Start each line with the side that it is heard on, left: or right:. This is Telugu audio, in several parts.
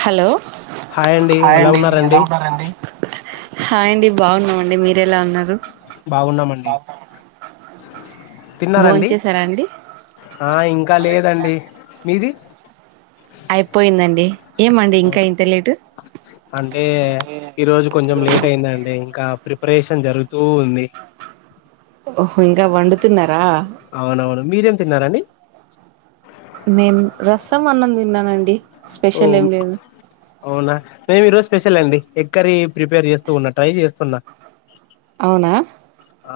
right: హలో్ హాయ్ అండి ఎలా ఉన్నరండి హాయ్ అండి బాగున్నామండి మీరు ఎలా ఉన్నారు
left: బాగున్నామండి
right: భోన్
left: తిన్నారండి
right: చేసారా అండి
left: ఆ ఇంకా లేదండి మీది
right: అయిపోయిందండి ఏమండి ఇంకా ఇంత లేటు
left: అంటే ఈరోజు కొంచెం లేట్ అయిందండి ఇంకా ప్రిపరేషన్ జరుగుతూ ఉంది
right: ఓహో ఇంకా వండుతున్నారా
left: అవునవును మీరేం తిన్నారండి
right: మేం రసం అన్నం తిన్నానండి
left: ఓ
right: స్పెషల్ ఏం లేదు
left: అవునా మేమి ఈరోజు స్పెషల్ అండి ఎక్కరీ ప్రిపేర్ చేస్తూన్నా ట్రై చేస్తున్నా
right: అవునా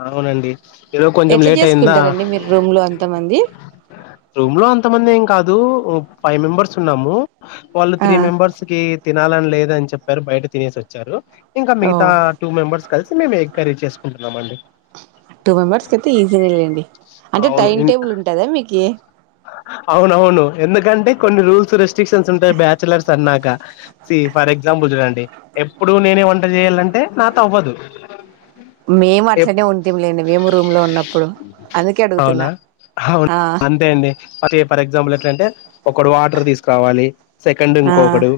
left: అవునండి ఏరోోజ కొంచెం
right: ఎట్లా
left: లేట్ అయిందా
right: చేసుకుంటారండి మీరు రూమ్ లో అంతమంది
left: రూమ్ లో అంతమంది ఏం కాదు ఫైవ్ మెంబర్స్ ఉన్నాము పల్
right: ఆ
left: త్రీ మెంబర్స్కి తినాలని లేద అని చెప్పారు బయట తినేసి వచ్చారు ఇంకా
right: ఓ
left: మిగతా టూ మెంబర్స్ కలిసి మేము ఎగ్ కరీ చేసుకుంటున్నాం అండి
right: టూ మెంబర్స్ క అయితే ఈజీనే వెళ్ళండి అంటే
left: అవును
right: టైం
left: ఇం
right: టేబుల్ ఉంటదా మీకు ఏ
left: అవునవును ఎందుకంటే కొన్ని రూల్స్ రెస్ట్రిక్షన్స్ ఉంటాయి బ్యాచలర్స్ అన్నాక సి ఫర్ ఎగ్జాంపుల్ చూడండి ఎప్పుడు నేనే వంట చేయాలంటే నా త అవ్వదు
right: మేము
left: ఎప్
right: అట్లనే ఉంటాం లేండి మేము రూమ్ లో ఉన్నప్పుడు అందుకే అడుగుతున్నా ఆ
left: అ ఫర్ ఎగ్జాంపుల్ ఎట్లంటే ఒకడు వాటర్ తీసుకురావాలి సెకండ్
right: ఆ
left: ఇంకొకడు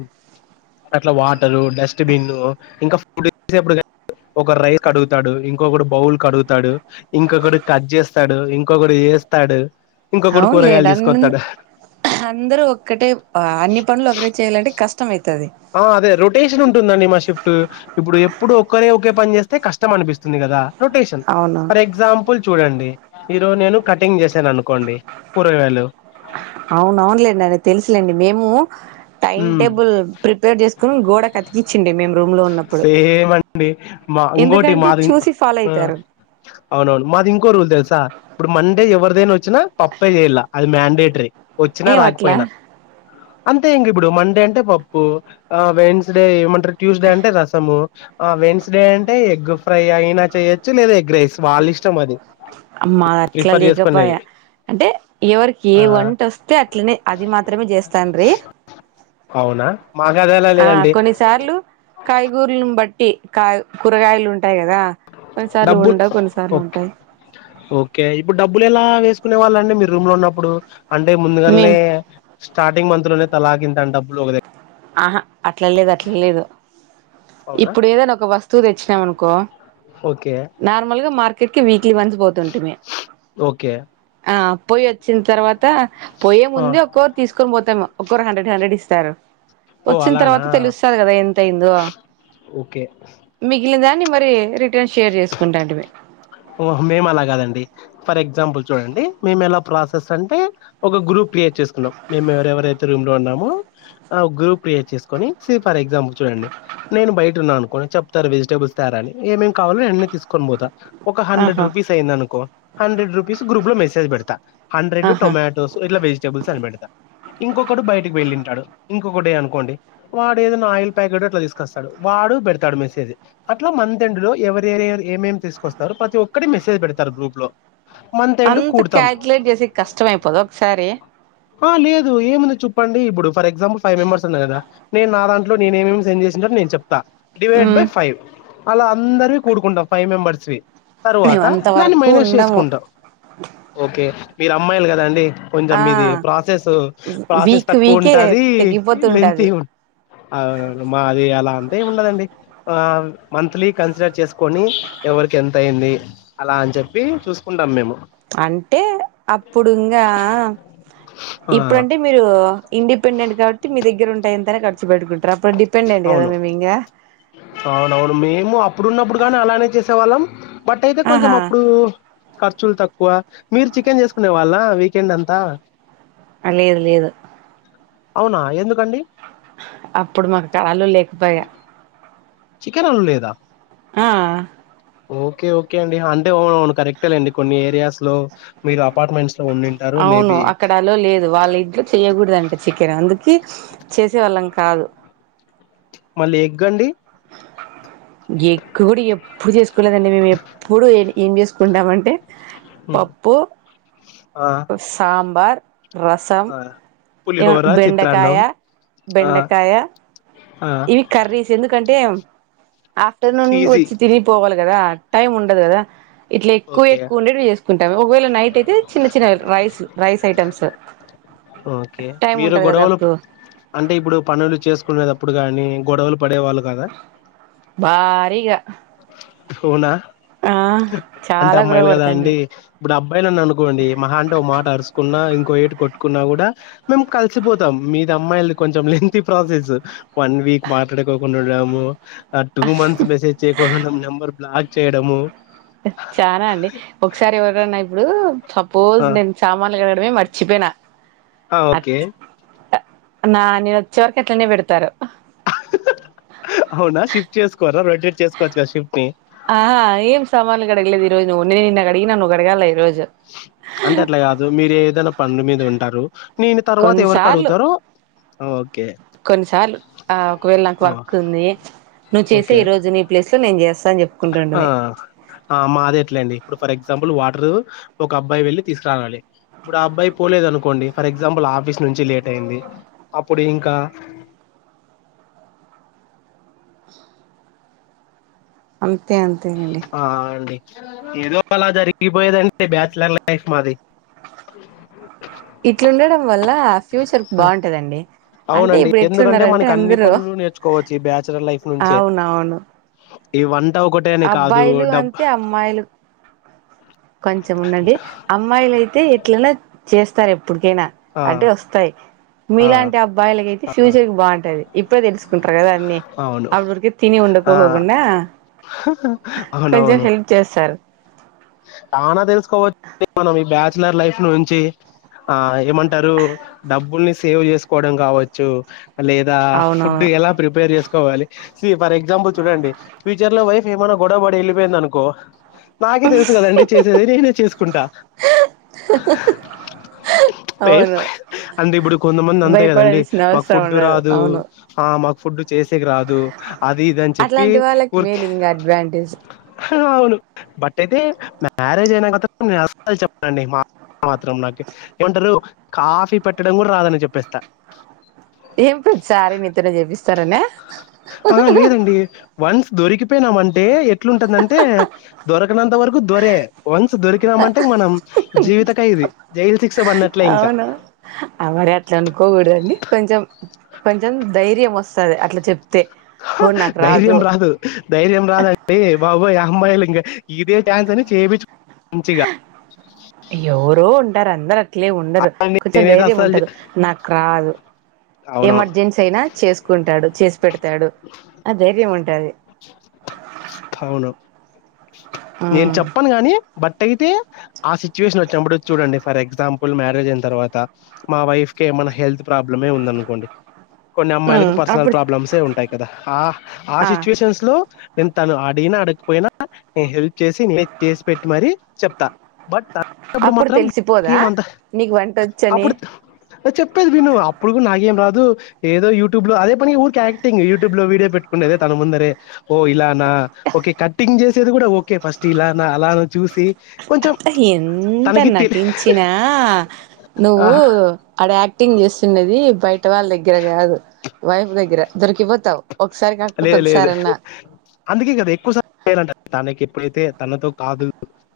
left: అట్లా వాటరు డస్ట్బిన్ ఇంకా ఫుడ్ చేసేడు ఒక రైస్ కడుగుతాడు ఇంకొకడు బౌల్ కడుగుతాడు ఇంకొకడు కట్ చేస్తాడు ఇంకొకడు చేస్తాడు ఇంకా కొడుకు
right: లేదు అ అందరు ఒక్కటే అన్ని పనులు ఒకటే చేయాలంటే కష్ట మది
left: ఆ అదే రొటేషన్ ఉంటుందండి మా షిఫ్ట్ ఇప్పుడు ఎప్పుడు ఒక్కరే ఒకే పని చేస్త అయితే కష్టం అనిపిస్తుంది కదా రొటేషన్
right: అవును
left: ఫర్ ఎగ్జాపల్ చ చూడండి ఈరోజు నేను కటింగ్ చేశాను అనుకోండి పూరగాేలు
right: అవున అవునలేండి అని తెలుసులేండి మేము టైం టేబుల్ ప్రిపేర్ చేసుకుని గోడకు అతికిచ్చిండే మేము రూమ్ లో ఉన్నప్పుడు
left: సేమండి మా ఇంకోటి
right: ఎందుకంటే
left: మాదిం
right: చూసి ఫాలో అయితారు
left: అవునవును మాది ఇంకో రూల్ తెలుసా ఇప్పుడు మండే ఎవరిదైనా వచ్చినా పప్పే చేయాల అది మ్యాండేట్ త్రే వచ్చినా
right: ఏం అట్లా
left: రాకపోయినా అంత ఇం ఇప్పుడు మండే అంటే పప్పు వెన్స్డే ఏమంటారు ట్యూస్డే అంటే రసము ఆ వెన్స్డే అంటే ఎగ్ ఫ్రై అయినా చేయచ్చు లేదా ఎగ్ రైస్ వాళ ఇష్టం అది
right: అమ్ మాదట్ల
left: ప్రిఫర్ చేసుకునేది
right: లేకపోయా అంటే ఎవరికి ఏ
left: ఆ
right: వంటొస్తే అట్లనే అది మాత్రమే చేస్తాండ్రి
left: అవునా మాకదేలా
right: ఆ
left: లేదండి
right: బటి కాయ్ కూరగాయలున్ టాయి కదా కొన్నిసార్లు
left: డబ్బులు
right: ఉండవు కొన్నిసార్లు
left: ఓకే
right: ఉంటాయి
left: ఓకే ఇప్పుడు డబ్బులు ఎలా వేసుకునే వాళ్ళండి మీరు రూమ్ లో ఉన్నప్పుడు అంటే
right: మేం
left: ముందుగాలనే స్టార్టింగ్ మంత్ లోనే తలాకింత అని డబ్బులు ఒకదె
right: ఆహా అట్లా లేదు అట్లా లేదు
left: అవునా
right: ఇప్పుడు ఏదైనా ఒక వస్తువు తెచ్చినాం అనుకో
left: ఓకే
right: నార్మల్ గా మార్కెట్ కి వీక్లీ వన్స్ పోతుంటిమి
left: ఓకే
right: ఆ పొయి వచ్చిన తర్వాత పోయే
left: ఆ
right: ముందే ఒక్కోరు తీసుకొని పోతాము కోర్ హండ్రెడ్ హండ్రెడ్ ఇస్తారు
left: ఓ
right: వచ్చిన
left: అలానా
right: తర్వాత తెలుస్తాది కదా ఎంత అయ్యిందో
left: ఓకే
right: మిగిలిందా ని మరి రి టే షేర్ చేసుకుంటాంటిమి
left: ఓహ మేము అలా కాదండి ఫర్ ఎగ్జాంపుల్ చూడండి మేము ఎలా ప్రాసెస్ అంటే ఒక గ్రూప్ క్రియేట్ చేసుకున్నాం మేము ఎవరెవరైతే రూమ్ లో ఉన్నామో ఆ గ్రూప్ క్రియేట్ చేసుకొని సీ ఫర్ ఎగ్జాంపుల్ చూడండి నేను బయట ఉన్నాను అనుకోని చెప్తారు వెజిటేబుల్స్ తేరా అని ఏమేం కావాలో నేనే తీసుకొని పోతా ఒక హండ్రెడ్
right: ఆహా
left: రూపీస్ అయ్యిందనుకో హండ్రెడ్ రూపీస్ గ్రూప్ లో మెసేజ్ పెడతా హండ్రెడ్
right: ఆహా
left: టొమాటోస్ ఇట్లా వెజిటేబుల్స్ అని పెడతా ఇంకొకడు బయటకి వెళ్ళింటాడు ఇంకొకటి అనుకోండి వాడు ఏదైనా ఆయిల్ ప్యాకెట్ అట్లా తీసుకొస్తాడు వాడు పెడతాడు మెసేజ్ అట్లా మంత్ ఎండ్ లో ఎవరే [unintelligible] ఏమేం తీస్ కొస్తారు ప్రతి ఒక్కటి మెసేజ్ పెడతారు గ్రూప్ లో మంత్ ఎండ్
right: అంత
left: కూడతాం
right: కాల్కులేట్ చేసేకి కష్టమైపోదా ఒకసారి
left: ఆ లేదు ఏముంది చొప్పండి ఇప్పుడు ఫర్ ఎగ్జాంపుల్ ఫైవ్‌ మెంబర్స్ ఉన్నా కదా నేను నా దాంట్లో నేనేమేమి సెండ్ చేసిన [unintelligible] నేను చెప్తా డివైడ్
right: ఉమ్
left: బై ఫైవ్ అలా అందరివి కూడుకుంటాం ఫైవ్ మెంబర్స్ వి
right: మేము
left: తర్వాత
right: అంత
left: దాన్ని
right: వరకు
left: మైనస్
right: ఉండము
left: చేసుకుంటాం ఓకే మీరా అమ్మాయిలు కదా అండి కొంజెం
right: ఆ
left: మీది [unintelligible] సెస్ పాసెస్
right: వీక్ వీకే
left: తక్కువుంటాది లెన్తీ
right: తెగిపోతుంటది
left: ఉన్ అవునవును మాది అలా అంతేం ఉండదండి ఆ మంత్లీ కన్సిడర్ చేసుకొని ఎవరికి ఎంత అయింది అలా అని చెప్పి చూసుకుంటాం మేము
right: అంటే అప్పుడు ఇంగా
left: ఆ!
right: ఇప్పుడుంటే మీరు ఇండిపెండెంట్ కాబట్టి మీ దగ్గరుంటాయి అంతన్నా క చ్చు పెటుకున్ ట్రప్పుడు డిపెండెంట్ కదా
left: అవును.
right: మేము ఇంగా
left: అవునవును మేము అప్పుడున్నప్పుడు కానీ అలానే చేసేవాళ్ళం బట్ అయితే కొంచెం
right: ఆహా
left: అప్పుడు ఖర్ చులు తక్కువ మీరు చికెన్ చేసుకునే వాళ్ళా వీకెండ్ అంతా
right: ఆ లేదు లేదు
left: అవునా ఎందుకండి
right: అప్పుడు మాకు కళలు లేకపోయా
left: చికెన్ అలో లేదా
right: ఆ
left: ఓకే ఓకే అండి అంటే అవునును కరెక్టేలేండి కొన్ని ఏరియాస్ లో మీరు అపార్ట్మెంట్స్
right: అవును అక్కడ అలో లేదు వాళ్ళ ఇంట్లో చెయ్యకూడదంట చికెన్ అందుకు క చేసేవాళ్ళం కాదు
left: మళ్ళీ ఎగ్గండి
right: ఎగ్గు కూడా ఎప్పుడు చేసుకోలేదండి మేము ఎప్పుడు ఏం చేసుకుంటామంటే
left: హ్మ్.
right: పప్పు,
left: ఆ!
right: సాబార్, రసం,
left: ఆ పులిహోర
right: బెండకాయ,
left: చిత్రాన్నం ఆ
right: బెండకాయ
left: ఆ
right: ఇవి కర్రీస్ందు రంటే ఆఫ్టర్నూన్
left: ఈజీ
right: వచ్చి తిరి పోగాల కదా టైమ్ ఉండదు కదా ఇట్లా ఎక్కువ
left: ఓకే
right: ఎక్కువ ఉండేవి చేసుకుంటాం ఒకవేళ నైట్ అయితే చిన్న చిన్న rice rice items
left: okay
right: time
left: మీరు
right: ఉంటది కదా
left: గొడవలు
right: అప్పుడు
left: అంటే గొడ
right: భారీగా
left: వునా
right: ఆ
left: అంటే
right: చాలా గొడవ
left: అమ్మాయిలు కదా
right: పడతాండి
left: అండి ఇప్పుడు అబ్బాయిని నన్ను అనుకోండి మహా అంటే ఓ మాట అరుచకున్నా ఇంకో ఏటు కొట్టుకున్నా కూడా మేము కలిసిపోతాం మీది అమ్మాయిలు కొంచెం లెంతీ ప్రాసెస్ వన్ వీక్ మాట్లాడుకోకుండా ఉండడము ఆ టూ మంత్స్ మెసేజ్ చేయకుండా నంబర్ బ్లాక్ చేయడము
right: చనా అండి ఒకసారి ఎవరన్నా ఇప్పుడు సపోజ్
left: ఆ
right: నేను సామాన్లు అదే మరిచిపోయినా
left: ఆ ఓకే
right: నా నేను వచ్చే వరకు ఎట్లనే పెడతారు
left: అవునా శిఫ్ట్ చేసుకోరా రె
right: ఆ ఏం సామానులు కడగలేద ఈజు నిన్న అడిగి నన్న్ అడగాలి ఈరోజు
left: అంటే అట్లా కాదు మీరు ఏ ఏదైనా పంన్లు మీద ఉంటారు నేను తర్వాత ఎవరికి
right: కొన్నిసార్లు
left: అడుగుతారో ఆ, ఓకే
right: కొన్నిసార్లు ఆ ఒకవేళ నాకు
left: ఆ
right: వర్క్ ఉంది నువ్వు చేసే
left: ఓకే
right: ఈ రోజు నీ ప్లేస్ లో నేను చేస్తా అని చెప్
left: ఆ మాద ఎట్లేండి ఇప్పుడు ఫర్ ఎగజా ఎగ్జాపుల్ వాటర్ ఒక అబ్బాయి వెళ్ళి తీసుకురానాలి ఇప్పుడు ఆ అబ్బాయి పోలేదు అనుకోండి ఫర్ ఎగ్జాంపుల్ ఆఫీస్ నుంచి లేట్ అయింది అప్పుడు ఇంకా
right: అంతేంత
left: ఆ అండి ఏదో అలా జరిగిపోయేదంటే బ్యాచలర్ లైఫ్ మాది
right: ఇట్లుండడం వల్ల ఫ్యూచర్
left: ఆ,
right: బాగుంటుందండి అంటే
left: అవునండి
right: ఇప్పుడు
left: ఎందుకంటే
right: ఎట్లున్నారంటే
left: మనకి అన్ని
right: అందరుూ
left: పనులు నేర్చుకోవచ్చు ఈ బ్యాచలర్ లైఫ్ నుంచే
right: అవున అవును
left: ఈ వన్ కొటేనే కాదు డబ్
right: కొంచం ఉండండి అమ్మాయిలుయితే ఎట్లనా చేస్త [unintelligible] ఇప్పటికైనా
left: ఆ
right: అంటే వస్తాయి
left: ఆ
right: మీలాంటి అబ్బాయిలకయితే ఫ్యూచర్ కి బాగుంటది ఇప్పుడే తెలుసుకుంటారు కదా అన్నిీ
left: అవును
right: అప్పుడు ఉఊరికిే తిని
left: ఆ
right: ఉండకోపోకుండా కొంచెం
left: అవునవును
right: హెల్ప్ చేస్తారు అ
left: చానా తెలుసుకోవచ్చు మనం ఈ బ్యాచ్ లైఫ్ నుంచి ఏంటే డబ్బు సేవ్ చేసుకోవడం కావచ్చు లేదా ఫుడ్
right: అవునవును
left: ఎలా ప్రిపేర్ చేసుకోవాలి ఫర్ ఎగ్జాంపుల్ చూడండి ఫ్యూచర్ లో వై ఏమైన్నా గొడవబడి వెళ్ిపోయింద అనుకో నాే తెలుసు కదండి చేసేది నేనే చేసుకుంటా
right: అవును
left: అంటే ఇప్పుడు కొంతమంది అంతే కదండి
right: భయపడాల్సిన
left: మాకు
right: అవసరం
left: ఫుడ్డు
right: ఉండదు
left: రాదు
right: అవును
left: మాకు ఫుడ్ చేసేకి రాదు అది ఇది అని చెప్పి
right: అట్లాంటి వాళ్ళకి
left: ఊరికి
right: మేలు ఇంకా అడ్వాంటేజ్
left: అవును బట్ట అయితే మ్యారేజ్ అయినా క నేను చెప్పనండి మా మాత్రం నాకు ఏమంటారు కాఫీ పెట్టడం కూడా రాదని చెప్పేస్తా
right: ఏం ప్రతిసారి నతనే చెపిస్త
left: ఆ లేదండి వన్స్ దోరిీకి అపోయినాం అంటే ఎట్లుంటుందంటే దొర ఎనంత వరకు దొరే వన్స్ దొరికినామంటే మనం జీవితకై ఇది జైలు శిక్ష పడినట్లే ఇంకా
right: అవును ఆ మరి అట్లా అనుకోకూడదండి కొంచెం కొంచెం ధైర్యం వస్తది అట్లా చెప్
left: హ ధైర్యం రాదు ధైర్యం రాదంటే బాబోయ్ అమ్మాయిలులింగ ఇదే చాన్స్ అనీ చేపిచ్
right: ఎవరు ారు అందరు అట్లే ఉండరు కొంచెం
left: నేనైతే
right: ధైర్యం
left: అస్సలు చే
right: ఉంటదు నాకు రాదు
left: అవునవును.
right: ఎమర్జెన్సీ అయినా చేసుకుంటాడు చేసి పెడతాడు ఆ ధైర్యం ఉంటది
left: అవును. అ అయితే ఆ సిచువేషన్ వచ్చినప్పుడు చూడండి ఫర్ ఎగ్జాంపుల్ ప్పుల్ మ్యారేజ్ అయిన తర్వాత మా వైఫ్ క ఏమన్నా హెల్త్ ప్రాబ్లమే ఉందనుకోండి కొన్ని అమ్మాయిలకి
right: ఉమ్
left: పర్సనల్
right: అప్పుడు
left: ప్రాబ్లమ్స్ే ఉంటాయి కదా ఆ ఆ సిచ్యువేషన్స్ లో నేను తను అడిగిన అడగకపోయినా నేను హెల్ప్ చేసి న చేసి పెట్టి మర చెప్తా బట్ అప్పుడు మాత్రంం అంత
right: నీకు వంట వచ్చని
left: అప్పుడు చెప్పేది విను అప్పుడు నా అలాగేం రాదు ఏదో యూట్యూబ్ లో అదే పని ఊరికి యాక్టింగ్ యూట్యూబ్ లో వీడియో పెట్టుకునేదే తన ముందరే ఓ ఇలానా ఓకే కట్టింగ్ చేసేది కూడా ఓకే ఫస్ట్ ఇలానా అలానా చూసి కొంచెం
right: అత్తలా ఎంత
left: తనకి తె
right: నటించినా నువవు
left: ఆహా
right: అడ ఎటింగ్ చేస్తున్నది బయట పెట్ట వాళ్ళ దగ్గర కాదు వైపు దగరరా దరకివ
left: లేదు లేదు అందుకే కదా ఎక్కువసార్ంటారు దానేకి ఎప్పుడైతే తనతో కాదు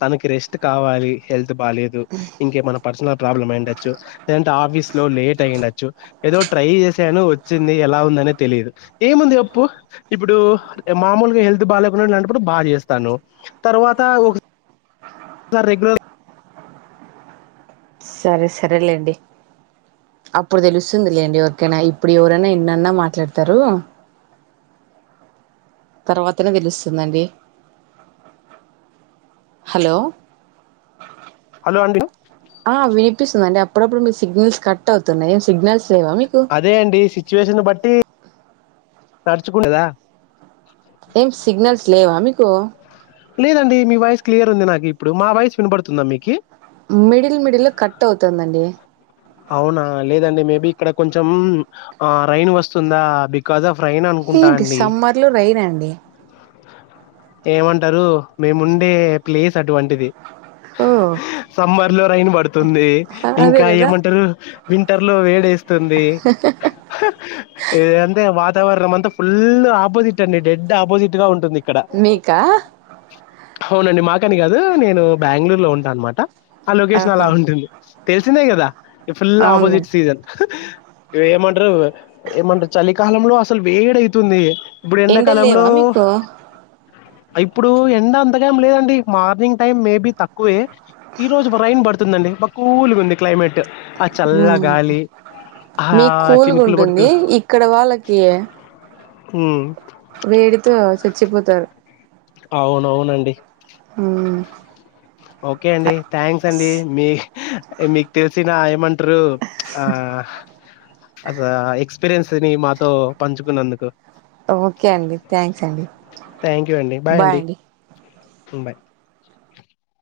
left: తనకి రెస్ట్ కావాలి హెల్త్ బాదు ఇంకే మన పర్సనల్ ప్రాబ్లమ్ అయిండచ్చు లేంటే ఆఫీస్ లో లేట్ అయ్యండచ్చు ఏదో ట్రై చేశాను వచ్చింది ఎలా ఉందనే తెలియదు ఏముంది అప్పు ఇప్పుడు మామూలుగా హెల్త్ బాగా లేకుండా లాంటప్పుడు బాగా చేస్తాను తర్వాత ఒక సార్ రెగలర్
right: సరే సరేలేండి అప్పుడు తెలుస్తుందిలేండి ఎవరికైనా ఇప్పుడు ఎవరైనా ఎన్నన్నా మాట్లాడతారు తర్వాతనే తెలుస్తుందండి హలో
left: డి
right: ఆ వినిపిస్తుంది అండి అప్పుడప్పుడు మీ సిగ్నల్స్ కట్ అవుతున్నాయి సిగ్నల్స్ లేవా మీకు
left: అదే అండి సిచ్యువేషన్ బట్టి తడుచుకుండదా
right: ఏం సిగ్నల్స్ లేవా అ కు
left: లేదండి మీ వాయిస్ క్లియర్ ఉంది నాకు ఇప్పుడు మా వాయిస్ వినబడుతుందా మీకు
right: మిడిల్ మిడిల్ కట్ అవుతుందండి
left: అవునా లేదండి మేబి ఇక్కడ కొంచెం ఆ రైన్ వస్తుందా బికాస్్ ఆఫ్ రైన్
right: ఏ
left: అనుకుంటా అండి
right: డిసెంబర్ లో రనండి
left: ఏమంటారు మేముండే ప్లేస్ అటువంటిది
right: ఓ
left: సమ్మర్ లో రైన్ పడుతుంది
right: అదే
left: ఇంకా
right: కదా
left: ఏమంటే వింటర్ లో వేడేస్త ంది అంటే వాతావరణంత ఫుల్ ఆపోజిట్ అండి డెడ్ ఆపోజిట్ గా ఉంటుంది. ఇక్కడ
right: మీకా
left: అవునండి మాకని కాదు, నేను బెంగళూరు లో ఉంటాను అనమాట. ఆ లొకేషన్ అలా
right: ఆహా
left: ఉంటుంది. తెల్సిందే గదా ఈ ఫుల్
right: అవునులే
left: ఆపోజిట్ సీజన్ ఇవి ఏమంటరో ఏమంట చాలికాలం లో అసలు వేడ అయితుంది ఇప్పుడు
right: ఎండలు
left: ఎండాకాలంలో
right: లేవా మీకు
left: ఇప్పుడు ఎండ అంతక ఏం లేదండి మార్నింగ్ టైమ్ మేబి తక్కువే ఈ రోజు రైన్ పడుతుందండి. మ కూల్గా ఉంది క్లైమేట్ ఆ
right: ఉ
left: చల్ల గాలి ఆ
right: మీ కూలుగా
left: చినుకులు పడుతూ
right: ఉంటుంది ఇక్కడ వాళ్ళకి
left: ఊ
right: వేడితో చచ్చిపోతారు.
left: అవునవునండి.
right: ఆ
left: ఓకే అండి థ్యాంక్స్ అండి మీ ఏ మీకు తెలిసిన ఏమ రు ఆ అస ఎక్స్పీరియన్స్ ని మాతో పంచుకున్నందుకు
right: ఓకే అండి, థ్యాంక్స్ అండి, బాయ్ అండి.
left: ముంబై